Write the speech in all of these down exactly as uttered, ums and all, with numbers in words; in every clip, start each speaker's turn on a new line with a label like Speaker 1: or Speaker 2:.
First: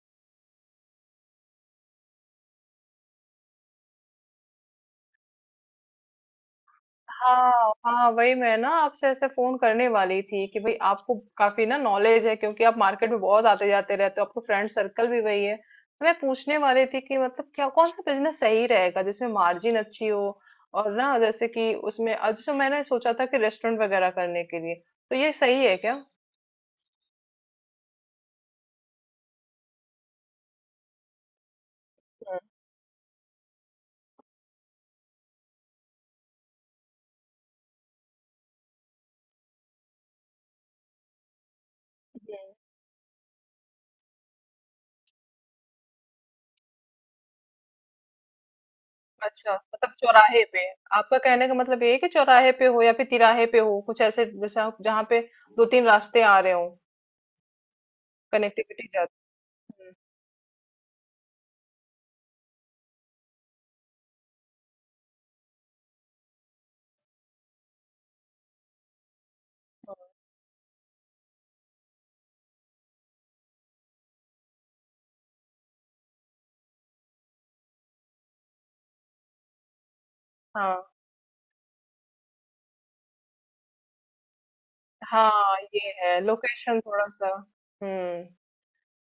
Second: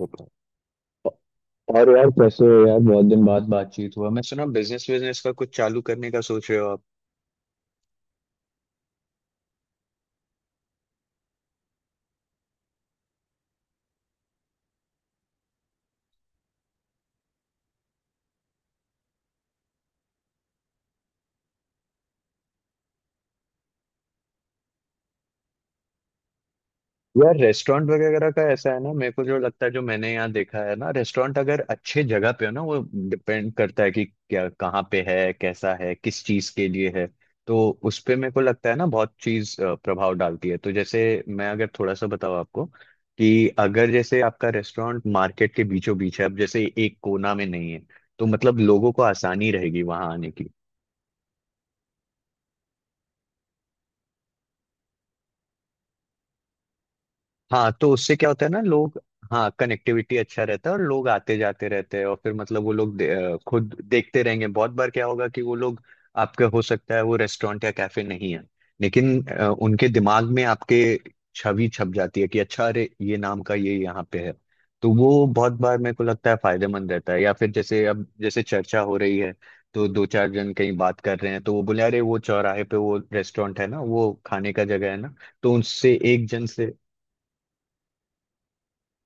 Speaker 1: बताओ। और यार कैसे हो यार? बहुत दिन बाद बातचीत हुआ। मैं सुना बिजनेस बिजनेस का कुछ चालू करने का सोच रहे हो आप।
Speaker 2: हाँ हाँ, वही मैं ना आपसे ऐसे फोन करने वाली थी कि भाई आपको काफी ना नॉलेज है, क्योंकि आप मार्केट में बहुत आते जाते रहते हो, आपका फ्रेंड सर्कल भी वही है। तो मैं पूछने वाली थी कि मतलब क्या कौन सा बिजनेस सही रहेगा जिसमें मार्जिन अच्छी हो। और ना जैसे कि उसमें आज तो मैंने सोचा था कि रेस्टोरेंट वगैरह करने के लिए तो ये सही है क्या? हम्म,
Speaker 1: यार, रेस्टोरेंट वगैरह का ऐसा है ना, मेरे को जो लगता है जो मैंने यहाँ देखा है ना, रेस्टोरेंट अगर अच्छे जगह पे हो ना, वो डिपेंड करता है कि क्या, कहाँ पे है, कैसा है, किस चीज के लिए है। तो उस पे मेरे को लगता है ना, बहुत चीज अ, प्रभाव डालती है। तो जैसे मैं अगर थोड़ा सा
Speaker 2: हम्म।
Speaker 1: बताऊँ आपको, कि अगर जैसे आपका रेस्टोरेंट मार्केट के बीचों बीच है, अब जैसे एक कोना में नहीं है, तो मतलब लोगों को आसानी
Speaker 2: अच्छा,
Speaker 1: रहेगी
Speaker 2: मतलब
Speaker 1: वहां आने
Speaker 2: चौराहे
Speaker 1: की।
Speaker 2: पे। आपका कहने का मतलब ये है कि चौराहे पे हो या फिर तिराहे पे हो, कुछ ऐसे जैसे आप जहाँ पे दो तीन रास्ते आ रहे हो।
Speaker 1: हाँ, तो उससे क्या होता है ना,
Speaker 2: कनेक्टिविटी
Speaker 1: लोग।
Speaker 2: जाती
Speaker 1: हाँ, कनेक्टिविटी अच्छा रहता है और लोग आते जाते रहते हैं, और फिर मतलब वो लोग दे, अ, खुद देखते रहेंगे। बहुत बार क्या होगा कि वो लोग, आपका हो सकता है वो रेस्टोरेंट या कैफे नहीं है, लेकिन अ, उनके
Speaker 2: है।
Speaker 1: दिमाग में आपके छवि छप जाती है कि अच्छा, अरे ये नाम का ये यहाँ पे है। तो वो बहुत बार मेरे को लगता है फायदेमंद रहता है। या फिर जैसे अब जैसे चर्चा हो रही है, तो दो चार जन
Speaker 2: हाँ,
Speaker 1: कहीं बात कर रहे हैं तो वो बोले अरे, वो चौराहे पे वो रेस्टोरेंट है ना, वो खाने का जगह है ना। तो
Speaker 2: हाँ, ये
Speaker 1: उनसे
Speaker 2: है
Speaker 1: एक जन से।
Speaker 2: लोकेशन थोड़ा-सा। हुँ।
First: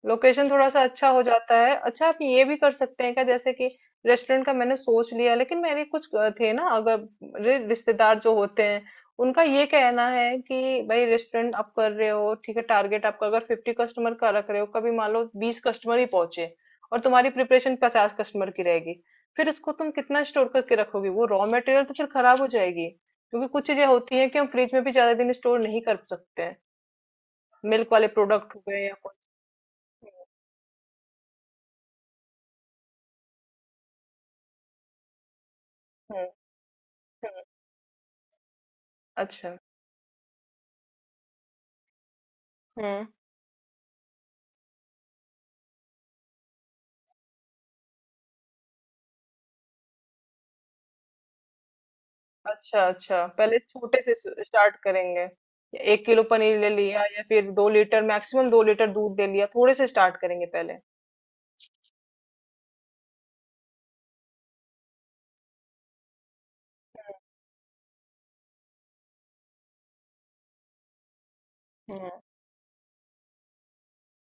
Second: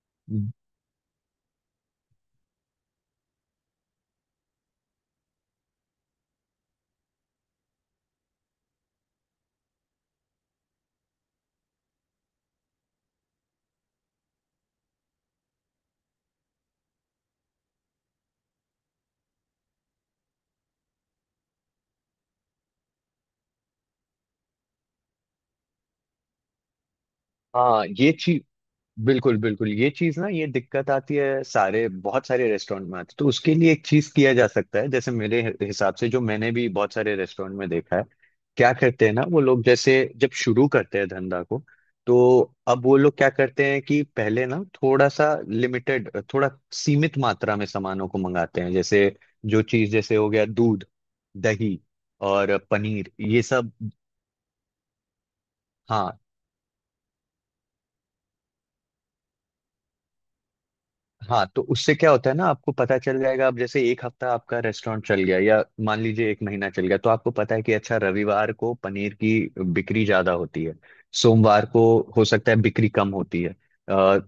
Speaker 2: लोकेशन थोड़ा सा अच्छा हो जाता है। अच्छा, आप ये भी कर सकते हैं क्या, जैसे कि रेस्टोरेंट का मैंने सोच लिया, लेकिन मेरे कुछ अ, थे ना। अगर मेरे रिश्तेदार जो होते हैं, उनका ये कहना है कि भाई रेस्टोरेंट आप कर रहे हो ठीक है, टारगेट आपका अगर फिफ्टी कस्टमर का रख रहे हो, कभी मान लो बीस कस्टमर ही पहुंचे और तुम्हारी प्रिपरेशन पचास कस्टमर की रहेगी, फिर इसको तुम कितना स्टोर करके रखोगे? वो रॉ मटेरियल तो फिर खराब हो जाएगी, क्योंकि कुछ चीजें होती हैं कि हम फ्रिज में भी ज्यादा दिन स्टोर नहीं कर सकते हैं।
Speaker 1: हाँ,
Speaker 2: मिल्क वाले
Speaker 1: ये चीज।
Speaker 2: प्रोडक्ट हो गए या कुछ।
Speaker 1: बिल्कुल बिल्कुल, ये चीज ना, ये दिक्कत आती है, सारे बहुत सारे रेस्टोरेंट में आती है। तो उसके लिए एक चीज किया जा सकता है जैसे मेरे हि- हिसाब से, जो
Speaker 2: हम्म,
Speaker 1: मैंने भी बहुत सारे
Speaker 2: हम्म।
Speaker 1: रेस्टोरेंट में देखा है। क्या करते हैं ना वो
Speaker 2: अच्छा।
Speaker 1: लोग, जैसे जब शुरू करते हैं धंधा को, तो अब
Speaker 2: हुँ।
Speaker 1: वो लोग क्या करते हैं कि पहले ना थोड़ा सा लिमिटेड, थोड़ा सीमित मात्रा में सामानों को मंगाते हैं। जैसे जो चीज जैसे हो गया दूध, दही और
Speaker 2: अच्छा,
Speaker 1: पनीर
Speaker 2: अच्छा,
Speaker 1: ये
Speaker 2: पहले
Speaker 1: सब।
Speaker 2: छोटे से स स्टार्ट करेंगे। एक
Speaker 1: हाँ।
Speaker 2: किलो पनीर ले लिया या फिर दो लीटर, मैक्सिमम दो लीटर दूध ले लिया, थोड़े से स्टार्ट करेंगे पहले।
Speaker 1: हाँ, तो उससे क्या होता है ना, आपको पता चल जाएगा। अब जैसे एक हफ्ता आपका रेस्टोरेंट चल गया, या मान लीजिए एक महीना चल गया, तो आपको पता है कि अच्छा, रविवार को पनीर की बिक्री ज्यादा होती है। सोमवार को
Speaker 2: हुँ,
Speaker 1: हो सकता है बिक्री कम होती है। अ,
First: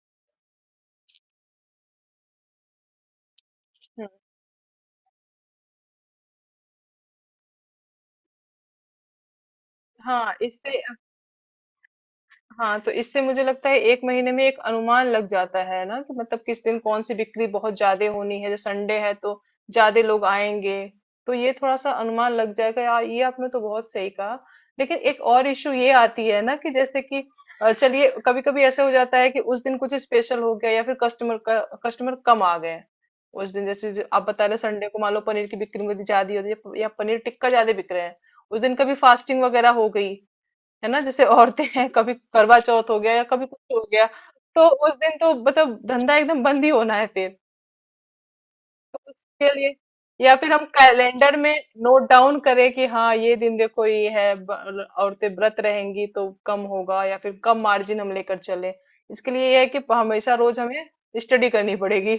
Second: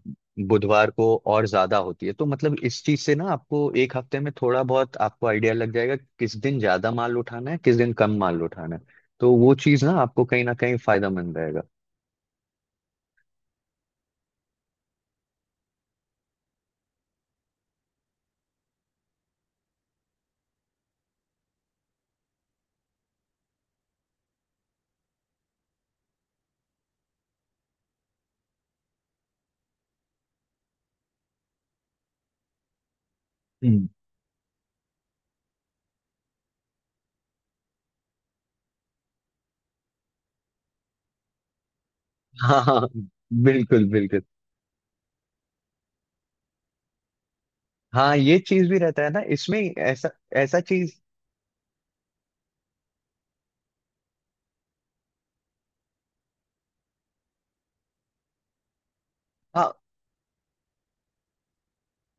Speaker 1: बुधवार को और ज्यादा होती है। तो मतलब इस चीज से ना, आपको एक
Speaker 2: हुँ।
Speaker 1: हफ्ते में थोड़ा बहुत आपको आइडिया लग जाएगा कि किस दिन ज्यादा माल उठाना है, किस दिन कम माल उठाना है। तो वो चीज ना आपको
Speaker 2: हाँ,
Speaker 1: कहीं ना कहीं
Speaker 2: इससे।
Speaker 1: फायदामंद रहेगा।
Speaker 2: हाँ, तो इससे मुझे लगता है एक महीने में एक अनुमान लग जाता है ना कि मतलब किस दिन कौन-सी बिक्री बहुत ज़्यादा होनी है। जैसे संडे है तो ज़्यादा लोग आएँगे, तो ये थोड़ा-सा अनुमान लग जाएगा। या ये आपने तो बहुत सही कहा। लेकिन एक और इश्यू ये आती है ना कि जैसे कि अ, चलिए कभी-कभी ऐसा हो जाता है कि उस दिन कुछ स्पेशल हो गया या फिर कस्टमर का कस्टमर कम आ गए। उस दिन
Speaker 1: हम्म।
Speaker 2: जैसे ज आप बता रहे संडे को मान लो पनीर की बिक्री मेरी ज़्यादा हो रही है या पनीर टिक्का ज़्यादा बिक रहे हैं। उस दिन कभी फास्टिंग वगैरह हो गई। है ना, जैसे औरतें हैं कभी करवा
Speaker 1: हाँ हाँ,
Speaker 2: चौथ हो गया या कभी कुछ
Speaker 1: बिल्कुल
Speaker 2: हो गया,
Speaker 1: बिल्कुल।
Speaker 2: तो उस दिन तो मतलब धंधा एकदम बंद ही होना है फिर।
Speaker 1: हाँ, ये चीज भी
Speaker 2: तो
Speaker 1: रहता है ना
Speaker 2: उसके
Speaker 1: इसमें।
Speaker 2: लिए
Speaker 1: ऐसा,
Speaker 2: या फिर
Speaker 1: ऐसा
Speaker 2: हम
Speaker 1: चीज।
Speaker 2: कैलेंडर में नोट डाउन करें कि हाँ ये दिन देखो ये है ब- औरतें व्रत रहेंगी तो कम होगा, या फिर कम मार्जिन हम लेकर चले। इसके लिए ये है
Speaker 1: हाँ
Speaker 2: कि हमेशा रोज हमें स्टडी करनी पड़ेगी।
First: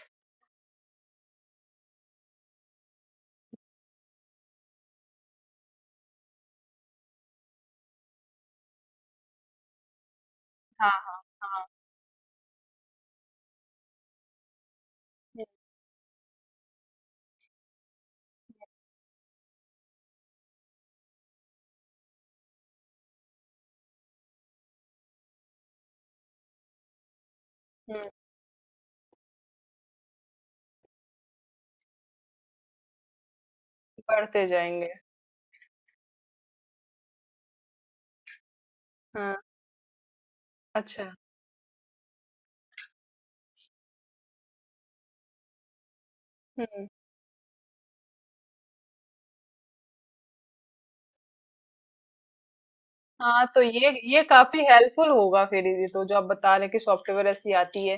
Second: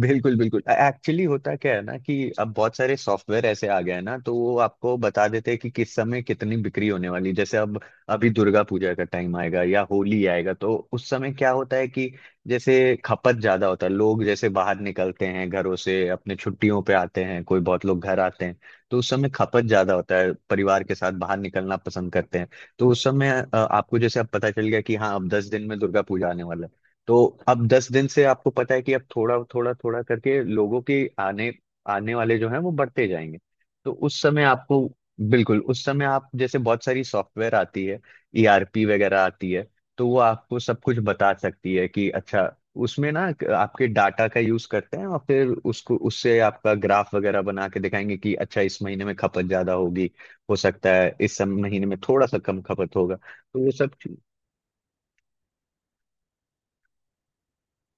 Speaker 1: बिल्कुल बिल्कुल। एक्चुअली होता क्या है ना कि अब बहुत सारे सॉफ्टवेयर ऐसे आ गए हैं ना, तो वो आपको बता देते हैं कि किस समय कितनी बिक्री होने वाली है। जैसे अब अभी दुर्गा पूजा का टाइम आएगा या होली आएगा, तो
Speaker 2: हाँ,
Speaker 1: उस
Speaker 2: हाँ,
Speaker 1: समय क्या
Speaker 2: हाँ।
Speaker 1: होता है कि जैसे खपत ज्यादा होता है। लोग जैसे बाहर निकलते
Speaker 2: हम्म,
Speaker 1: हैं घरों से, अपने छुट्टियों पे आते हैं, कोई बहुत लोग घर आते हैं। तो उस समय खपत ज्यादा होता है, परिवार के साथ बाहर निकलना पसंद करते हैं। तो उस समय अ, आपको जैसे अब पता चल गया कि हाँ अब दस दिन में दुर्गा पूजा आने वाला है। तो अब दस
Speaker 2: हम्म,
Speaker 1: दिन से आपको पता है कि अब थोड़ा थोड़ा थोड़ा करके लोगों के आने आने वाले जो हैं वो बढ़ते जाएंगे। तो उस समय
Speaker 2: बढ़ते
Speaker 1: आपको,
Speaker 2: जाएंगे।
Speaker 1: बिल्कुल उस समय आप जैसे, बहुत सारी सॉफ्टवेयर आती है, ईआरपी वगैरह
Speaker 2: हाँ।
Speaker 1: आती है। तो वो आपको सब कुछ
Speaker 2: अच्छा।
Speaker 1: बता सकती है कि अच्छा, उसमें ना एक आपके डाटा का यूज करते हैं और फिर उसको उससे आपका
Speaker 2: हम्म।
Speaker 1: ग्राफ वगैरह बना के दिखाएंगे कि अच्छा इस महीने में खपत ज्यादा होगी। हो सकता है इस सब महीने में थोड़ा सा कम खपत होगा,
Speaker 2: हाँ, तो
Speaker 1: तो वो
Speaker 2: ये
Speaker 1: सब चीज़-
Speaker 2: ये काफी हेल्पफुल होगा फिर, ये तो जो आप बता रहे हैं कि सॉफ्टवेयर ऐसी आती है,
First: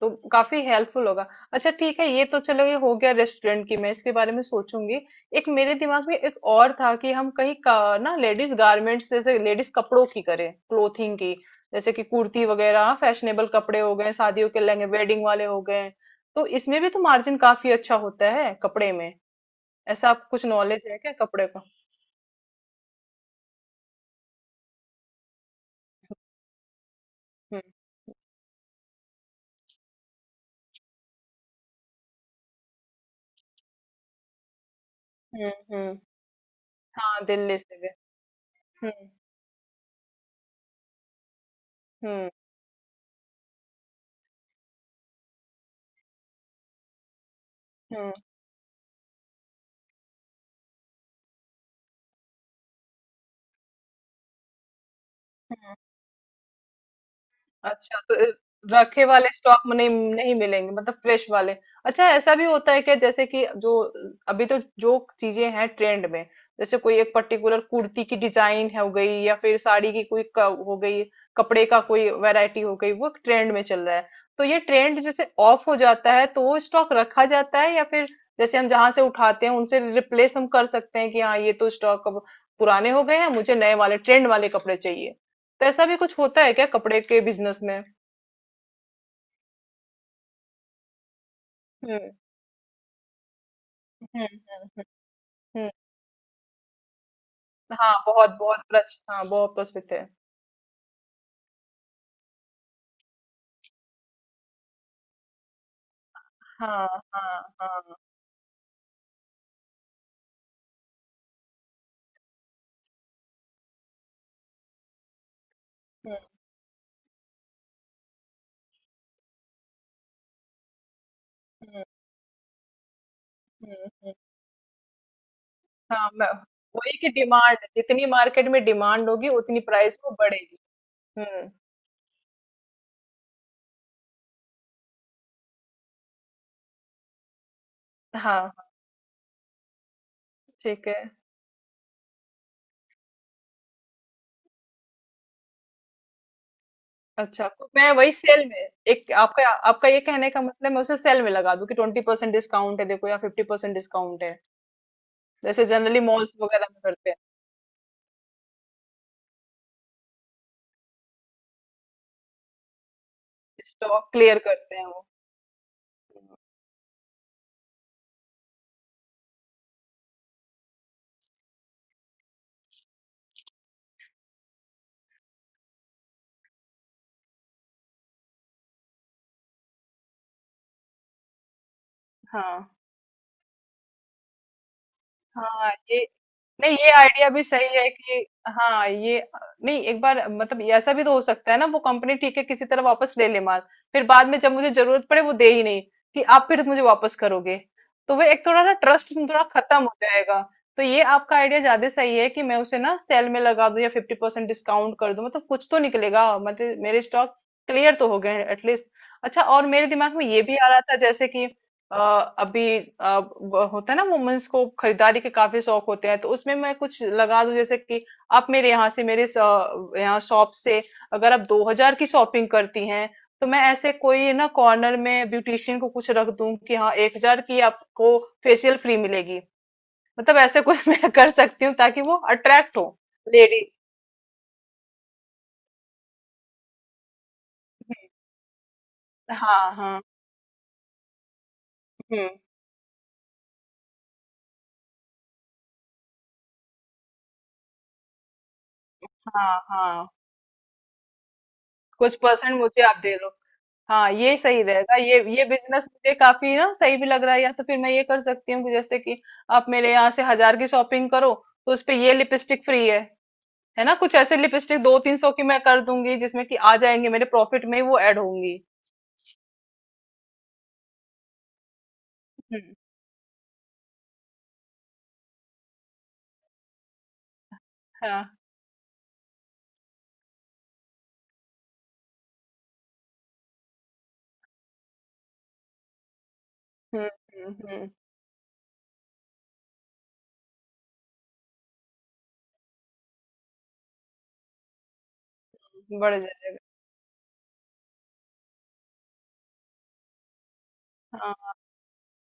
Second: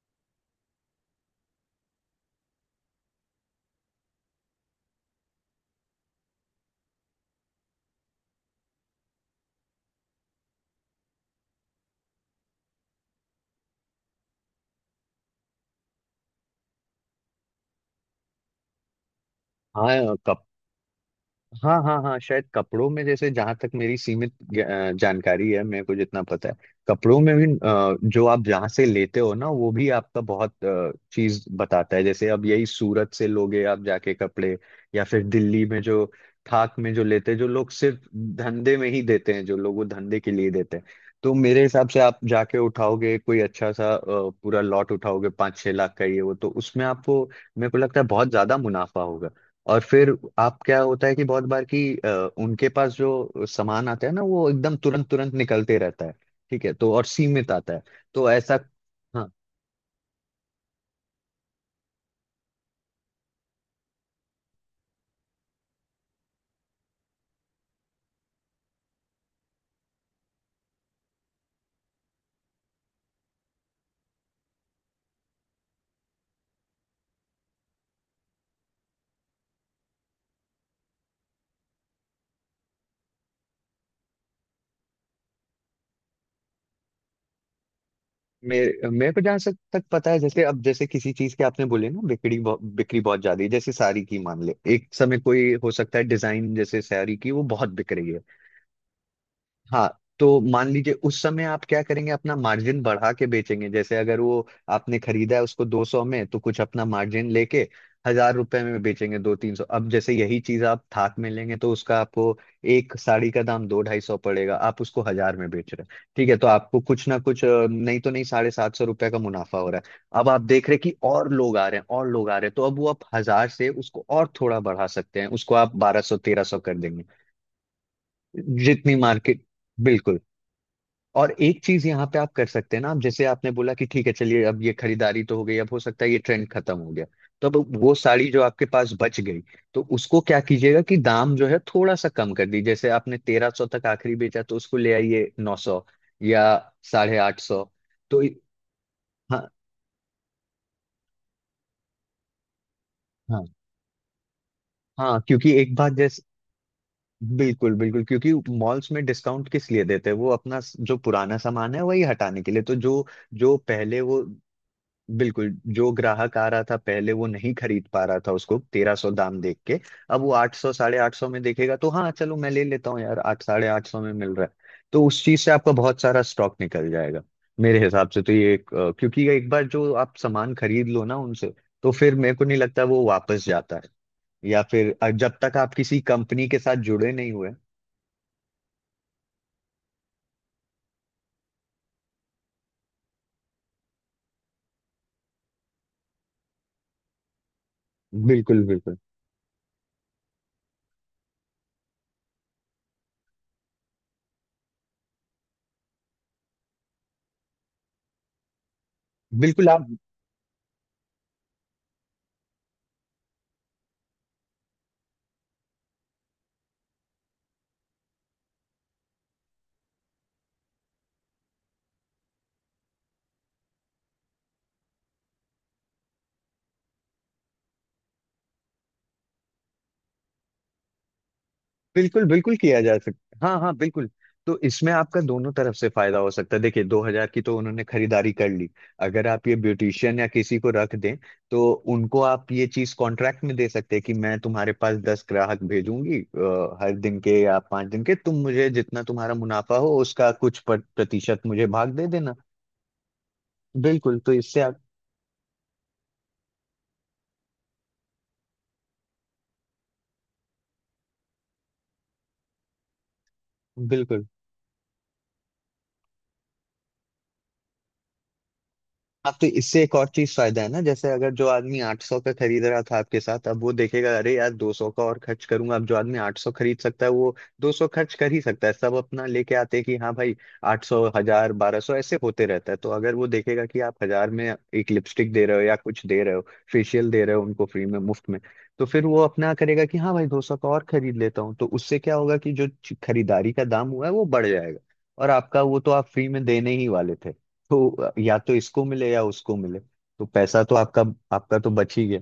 Speaker 2: तो काफी हेल्पफुल होगा। अच्छा, ठीक है, ये तो चलो ये हो गया रेस्टोरेंट की, मैं इसके बारे में सोचूंगी। एक मेरे दिमाग में एक और था कि हम कहीं का, ना लेडीज गारमेंट्स, जैसे लेडीज कपड़ों की करें, क्लोथिंग की। जैसे कि कुर्ती वगैरह फैशनेबल कपड़े हो गए, शादियों के लहंगे वेडिंग वाले हो गए, तो इसमें भी तो मार्जिन काफी अच्छा होता है कपड़े में।
Speaker 1: हाँ
Speaker 2: ऐसा आप कुछ नॉलेज है क्या कपड़े का?
Speaker 1: हाँ हाँ। हाँ, शायद कपड़ों में जैसे जहां तक मेरी सीमित ज- अ, जानकारी है, मेरे को जितना पता है, कपड़ों में भी
Speaker 2: हम्म,
Speaker 1: अ, जो आप जहाँ से लेते हो ना, वो भी आपका बहुत अ, चीज बताता है। जैसे अब यही सूरत से लोगे आप जाके कपड़े, या फिर
Speaker 2: हम्म,
Speaker 1: दिल्ली में
Speaker 2: हम्म।
Speaker 1: जो थाक में जो
Speaker 2: हाँ,
Speaker 1: लेते हैं जो
Speaker 2: दिल्ली
Speaker 1: लोग,
Speaker 2: से भी।
Speaker 1: सिर्फ धंधे में ही
Speaker 2: हम्म।
Speaker 1: देते हैं जो लोग, वो धंधे के लिए देते हैं। तो मेरे हिसाब से आप
Speaker 2: हुँ,
Speaker 1: जाके उठाओगे कोई अच्छा सा अ, पूरा लॉट उठाओगे, पाँच छह लाख का ये वो, तो उसमें आपको मेरे को लगता है
Speaker 2: हुँ,
Speaker 1: बहुत ज्यादा मुनाफा होगा। और फिर आप, क्या होता है कि बहुत बार कि अ, उनके पास जो सामान आता है ना, वो एकदम तुरंत तुरंत
Speaker 2: हुँ।
Speaker 1: निकलते रहता है। ठीक है, तो और सीमित आता है।
Speaker 2: अच्छा, तो
Speaker 1: तो
Speaker 2: अ,
Speaker 1: ऐसा।
Speaker 2: रखे वाले
Speaker 1: हाँ,
Speaker 2: स्टॉक में नहीं, नहीं मिलेंगे मतलब फ्रेश वाले। अच्छा, ऐसा भी होता है क्या, जैसे कि जो अभी तो जो चीज़ें हैं ट्रेंड में, जैसे कोई एक पर्टिकुलर कुर्ती की डिज़ाइन हो गई या फिर साड़ी की कोई क हो गई, कपड़े का कोई वैरायटी हो गई, वो ट्रेंड में चल रहा है। तो ये ट्रेंड जैसे ऑफ हो जाता है तो वो स्टॉक रखा जाता है, या फिर जैसे हम जहाँ से उठाते हैं उनसे रिप्लेस हम कर सकते हैं कि हाँ, ये तो स्टॉक अब पुराने हो गए हैं, मुझे नए वाले ट्रेंड वाले कपड़े चाहिए? तो ऐसा भी कुछ होता है क्या कपड़े के बिजनेस में?
Speaker 1: मेरे मेरे को जहाँ तक तक पता है, जैसे अब जैसे किसी चीज के आपने बोले
Speaker 2: हुँ,
Speaker 1: ना, बिक्री बहु- बिक्री बहुत ज्यादा है, जैसे साड़ी की
Speaker 2: हुँ,
Speaker 1: मान ले,
Speaker 2: हुँ, हुँ,
Speaker 1: एक समय कोई
Speaker 2: हुँ।
Speaker 1: हो सकता है डिजाइन जैसे साड़ी की वो बहुत बिक
Speaker 2: हाँ,
Speaker 1: रही है।
Speaker 2: बहुत बहुत प्रच हाँ, बहुत
Speaker 1: हाँ,
Speaker 2: प्रचलित है।
Speaker 1: तो मान लीजिए उस समय आप क्या करेंगे, अपना मार्जिन बढ़ा के बेचेंगे। जैसे अगर वो आपने खरीदा है उसको दो सौ में, तो कुछ अपना
Speaker 2: हाँ,
Speaker 1: मार्जिन
Speaker 2: हाँ,
Speaker 1: लेके
Speaker 2: हाँ।
Speaker 1: हजार रुपए में बेचेंगे, दो तीन सौ। अब जैसे यही चीज आप थाक में लेंगे, तो उसका आपको एक साड़ी का दाम दो ढाई सौ पड़ेगा, आप उसको हजार में बेच रहे हैं
Speaker 2: हुँ,
Speaker 1: ठीक है, तो आपको कुछ ना कुछ, अ, नहीं तो नहीं, साढ़े सात सौ रुपए का मुनाफा हो रहा है। अब आप देख रहे हैं कि और लोग आ रहे
Speaker 2: हुँ,
Speaker 1: हैं, और लोग आ रहे हैं, तो अब वो आप हजार से
Speaker 2: हुँ,
Speaker 1: उसको
Speaker 2: हुँ।
Speaker 1: और थोड़ा बढ़ा सकते हैं, उसको आप बारह
Speaker 2: हाँ,
Speaker 1: सौ
Speaker 2: मैं
Speaker 1: तेरह सौ कर
Speaker 2: वही
Speaker 1: देंगे।
Speaker 2: कि डिमांड जितनी मार्केट में
Speaker 1: जितनी
Speaker 2: डिमांड होगी
Speaker 1: मार्केट,
Speaker 2: उतनी प्राइस वो
Speaker 1: बिल्कुल।
Speaker 2: बढ़ेगी।
Speaker 1: और
Speaker 2: हुँ।
Speaker 1: एक चीज यहाँ पे आप कर सकते हैं ना, आप जैसे आपने बोला कि ठीक है चलिए, अब ये खरीदारी तो हो गई, अब हो सकता है ये ट्रेंड खत्म हो गया, तो अब वो
Speaker 2: हाँ,
Speaker 1: साड़ी जो आपके
Speaker 2: हाँ,
Speaker 1: पास बच गई, तो उसको क्या कीजिएगा
Speaker 2: ठीक
Speaker 1: कि
Speaker 2: है।
Speaker 1: दाम जो है थोड़ा सा कम कर दीजिए। जैसे आपने तेरह सौ तक आखिरी बेचा, तो उसको ले आइए नौ सौ, या साढ़े आठ
Speaker 2: अच्छा,
Speaker 1: सौ।
Speaker 2: तो मैं वही
Speaker 1: तो इ-
Speaker 2: सेल में एक
Speaker 1: हाँ
Speaker 2: आपका आपका ये कहने का मतलब मैं उसे सेल में लगा दूँ कि बीस परसेंट डिस्काउंट है देखो या
Speaker 1: हाँ
Speaker 2: पचास परसेंट डिस्काउंट है।
Speaker 1: हाँ, क्योंकि
Speaker 2: जैसे
Speaker 1: एक बात
Speaker 2: जनरली
Speaker 1: जैसे,
Speaker 2: मॉल्स वगैरह में करते हैं,
Speaker 1: बिल्कुल बिल्कुल, क्योंकि मॉल्स में डिस्काउंट किस लिए देते हैं? वो अपना स- जो पुराना सामान है वही हटाने के लिए। तो जो, जो पहले
Speaker 2: स्टॉक
Speaker 1: वो,
Speaker 2: क्लियर करते हैं वो।
Speaker 1: बिल्कुल। जो ग्राहक आ रहा था पहले, वो नहीं खरीद पा रहा था उसको तेरह सौ दाम देख के, अब वो आठ सौ साढ़े आठ सौ में देखेगा तो हाँ चलो मैं ले लेता हूँ यार, आठ साढ़े आठ सौ में मिल रहा है। तो उस चीज से आपका बहुत सारा स्टॉक निकल जाएगा। मेरे हिसाब से तो ये एक, अ, क्योंकि ये एक बार जो आप सामान खरीद लो ना उनसे, तो फिर मेरे को नहीं
Speaker 2: हाँ।
Speaker 1: लगता वो वापस जाता है। या फिर अ, जब तक
Speaker 2: हाँ,
Speaker 1: आप किसी
Speaker 2: ये
Speaker 1: कंपनी के
Speaker 2: नहीं,
Speaker 1: साथ
Speaker 2: ये
Speaker 1: जुड़े
Speaker 2: आइडिया
Speaker 1: नहीं
Speaker 2: भी
Speaker 1: हुए।
Speaker 2: सही है कि हाँ ये, नहीं एक बार मतलब ये ऐसा भी तो हो सकता है ना, वो कंपनी ठीक है किसी तरह वापस ले ले माल, फिर बाद में जब मुझे जरूरत पड़े वो दे ही नहीं कि आप फिर मुझे वापस करोगे, तो वो एक
Speaker 1: बिल्कुल
Speaker 2: थोड़ा ना
Speaker 1: बिल्कुल
Speaker 2: ट्रस्ट थोड़ा खत्म हो जाएगा। तो ये आपका आइडिया ज्यादा सही है कि मैं उसे ना सेल में लगा दूं या फिफ्टी परसेंट डिस्काउंट कर दूं, मतलब कुछ तो निकलेगा, मतलब मेरे स्टॉक क्लियर तो हो गए एटलीस्ट। अच्छा, और
Speaker 1: बिल्कुल आप,
Speaker 2: मेरे दिमाग में ये भी आ रहा था जैसे कि अ, अभी अ, वो होता है ना, वुमेन्स को खरीदारी के काफी शौक होते हैं, तो उसमें मैं कुछ लगा दूं जैसे कि आप मेरे यहाँ से मेरे स- यहाँ शॉप से अगर आप दो हजार की शॉपिंग करती हैं तो मैं ऐसे कोई ना कॉर्नर में ब्यूटिशियन को कुछ रख दूं कि हाँ एक हजार की आपको फेशियल फ्री मिलेगी, मतलब ऐसे कुछ मैं कर सकती हूँ ताकि वो
Speaker 1: बिल्कुल बिल्कुल
Speaker 2: अट्रैक्ट
Speaker 1: किया
Speaker 2: हो
Speaker 1: जा सकता, हाँ
Speaker 2: लेडीज।
Speaker 1: हाँ बिल्कुल। तो इसमें आपका दोनों तरफ से फायदा हो सकता है। देखिए, दो हजार की तो उन्होंने खरीदारी कर ली, अगर आप ये
Speaker 2: हाँ, हाँ।
Speaker 1: ब्यूटिशियन या किसी को रख दें, तो उनको
Speaker 2: हम्म।
Speaker 1: आप ये चीज कॉन्ट्रैक्ट में दे सकते हैं कि मैं तुम्हारे पास दस ग्राहक भेजूंगी, अ, हर दिन के या पांच दिन के, तुम मुझे जितना तुम्हारा
Speaker 2: हाँ,
Speaker 1: मुनाफा हो
Speaker 2: हाँ,
Speaker 1: उसका कुछ पर- प्रतिशत मुझे भाग दे
Speaker 2: कुछ
Speaker 1: देना।
Speaker 2: परसेंट मुझे आप दे दो। हाँ,
Speaker 1: बिल्कुल, तो
Speaker 2: ये
Speaker 1: इससे
Speaker 2: सही
Speaker 1: आप,
Speaker 2: रहेगा, ये ये बिजनेस मुझे काफी ना सही भी लग रहा है। या तो फिर मैं ये कर सकती हूँ कि जैसे कि आप मेरे यहाँ से हजार की शॉपिंग करो तो उस पे ये लिपस्टिक फ्री है है ना, कुछ
Speaker 1: बिल्कुल।
Speaker 2: ऐसे लिपस्टिक दो तीन सौ की मैं कर दूंगी जिसमें कि आ जाएंगे मेरे प्रॉफिट में ही वो ऐड होंगी।
Speaker 1: हाँ, तो इससे एक और चीज फायदा है ना, जैसे अगर जो आदमी आठ सौ का खरीद
Speaker 2: हम्म।
Speaker 1: रहा था आपके साथ, अब वो देखेगा अरे यार दो सौ का और खर्च करूंगा। अब जो आदमी आठ सौ खरीद सकता है, वो दो सौ खर्च कर
Speaker 2: हाँ।
Speaker 1: ही सकता है। सब अपना लेके आते हैं कि हाँ भाई आठ सौ हजार बारह सौ, ऐसे होते रहता है। तो अगर वो देखेगा कि आप हजार में एक लिपस्टिक दे रहे हो या कुछ दे रहे हो,
Speaker 2: हम्म,
Speaker 1: फेशियल दे रहे हो
Speaker 2: हम्म,
Speaker 1: उनको फ्री
Speaker 2: हम्म,
Speaker 1: में मुफ्त में, तो फिर वो अपना करेगा कि हाँ भाई, दो सौ का और खरीद लेता हूँ। तो उससे क्या होगा कि जो खरीदारी का दाम हुआ है वो बढ़ जाएगा, और आपका वो तो आप
Speaker 2: बढ़
Speaker 1: फ्री में
Speaker 2: जाए।
Speaker 1: देने ही वाले थे। तो या तो इसको मिले या उसको मिले, तो पैसा तो आपका,
Speaker 2: हाँ।
Speaker 1: आपका तो बच ही गया।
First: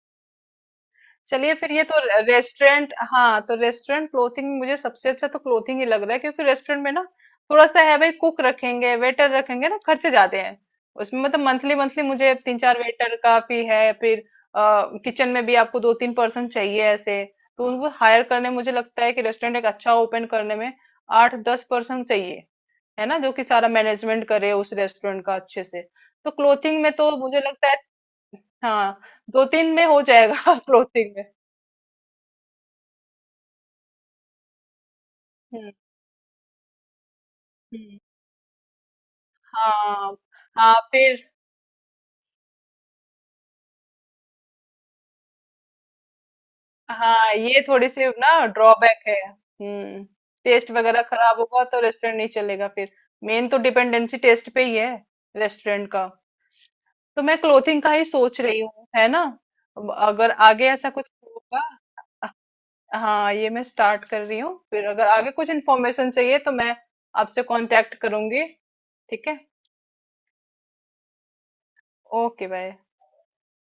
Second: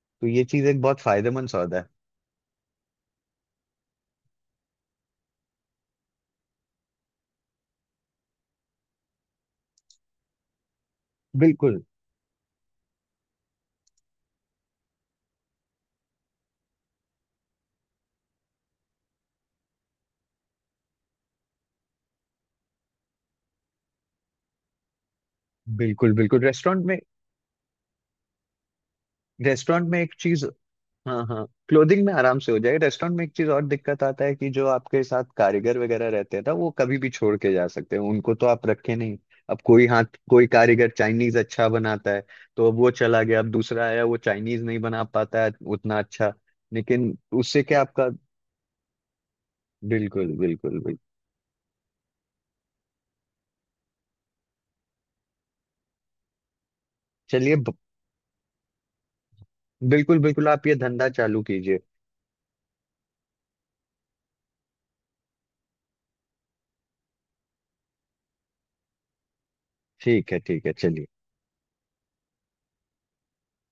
Speaker 1: तो ये चीज एक बहुत फायदेमंद
Speaker 2: चलिए, फिर
Speaker 1: सौदा
Speaker 2: ये
Speaker 1: है।
Speaker 2: तो रेस्टोरेंट। हाँ, तो रेस्टोरेंट, क्लोथिंग, मुझे सबसे अच्छा तो क्लोथिंग ही लग रहा है, क्योंकि रेस्टोरेंट में ना थोड़ा सा है भाई, कुक रखेंगे, वेटर रखेंगे ना, खर्चे ज्यादा हैं। उसमें मतलब मंथली
Speaker 1: बिल्कुल
Speaker 2: मंथली मुझे तीन चार वेटर काफी है फिर, किचन में भी आपको दो तीन पर्सन चाहिए ऐसे। तो उनको हायर करने, मुझे लगता है कि रेस्टोरेंट एक अच्छा ओपन करने में आठ दस पर्सन चाहिए, है ना, जो कि सारा मैनेजमेंट करे उस रेस्टोरेंट का अच्छे से।
Speaker 1: बिल्कुल
Speaker 2: तो
Speaker 1: बिल्कुल।
Speaker 2: क्लोथिंग
Speaker 1: रेस्टोरेंट
Speaker 2: में
Speaker 1: में,
Speaker 2: तो मुझे लगता है हाँ दो तीन में
Speaker 1: रेस्टोरेंट में
Speaker 2: हो
Speaker 1: एक चीज।
Speaker 2: जाएगा क्लोथिंग
Speaker 1: हाँ
Speaker 2: में।
Speaker 1: हाँ, क्लोथिंग में आराम से हो जाएगा। रेस्टोरेंट में एक चीज और दिक्कत आता है कि जो आपके साथ
Speaker 2: हम्म।
Speaker 1: कारीगर वगैरह रहते हैं ना, वो कभी भी छोड़ के जा सकते
Speaker 2: हुँ,
Speaker 1: हैं, उनको तो आप रखे नहीं। अब कोई
Speaker 2: हाँ,
Speaker 1: हाथ, कोई
Speaker 2: हाँ,
Speaker 1: कारीगर
Speaker 2: फिर।
Speaker 1: चाइनीज अच्छा बनाता है, तो अब वो चला गया, अब दूसरा आया वो चाइनीज नहीं बना पाता है उतना अच्छा। लेकिन
Speaker 2: हाँ, ये
Speaker 1: उससे क्या
Speaker 2: थोड़ी-सी
Speaker 1: आपका,
Speaker 2: ना ड्रॉबैक है। हुँ,
Speaker 1: बिल्कुल
Speaker 2: टेस्ट
Speaker 1: बिल्कुल बिल्कुल।
Speaker 2: वगैरह खराब होगा तो रेस्टोरेंट नहीं चलेगा फिर। मेन तो डिपेंडेंसी टेस्ट पे ही है रेस्टोरेंट का। तो मैं
Speaker 1: चलिए,
Speaker 2: क्लोथिंग का ही सोच रही हूँ, है ना? अब
Speaker 1: बिल्कुल
Speaker 2: अगर
Speaker 1: बिल्कुल आप
Speaker 2: आगे
Speaker 1: ये
Speaker 2: ऐसा कुछ
Speaker 1: धंधा चालू
Speaker 2: होगा
Speaker 1: कीजिए।
Speaker 2: अ, हाँ, ये मैं स्टार्ट कर रही हूँ। फिर अगर आगे कुछ इन्फॉर्मेशन चाहिए तो मैं आपसे कांटेक्ट करूँगी, ठीक है?
Speaker 1: ठीक है ठीक है, चलिए।
Speaker 2: Okay, bye.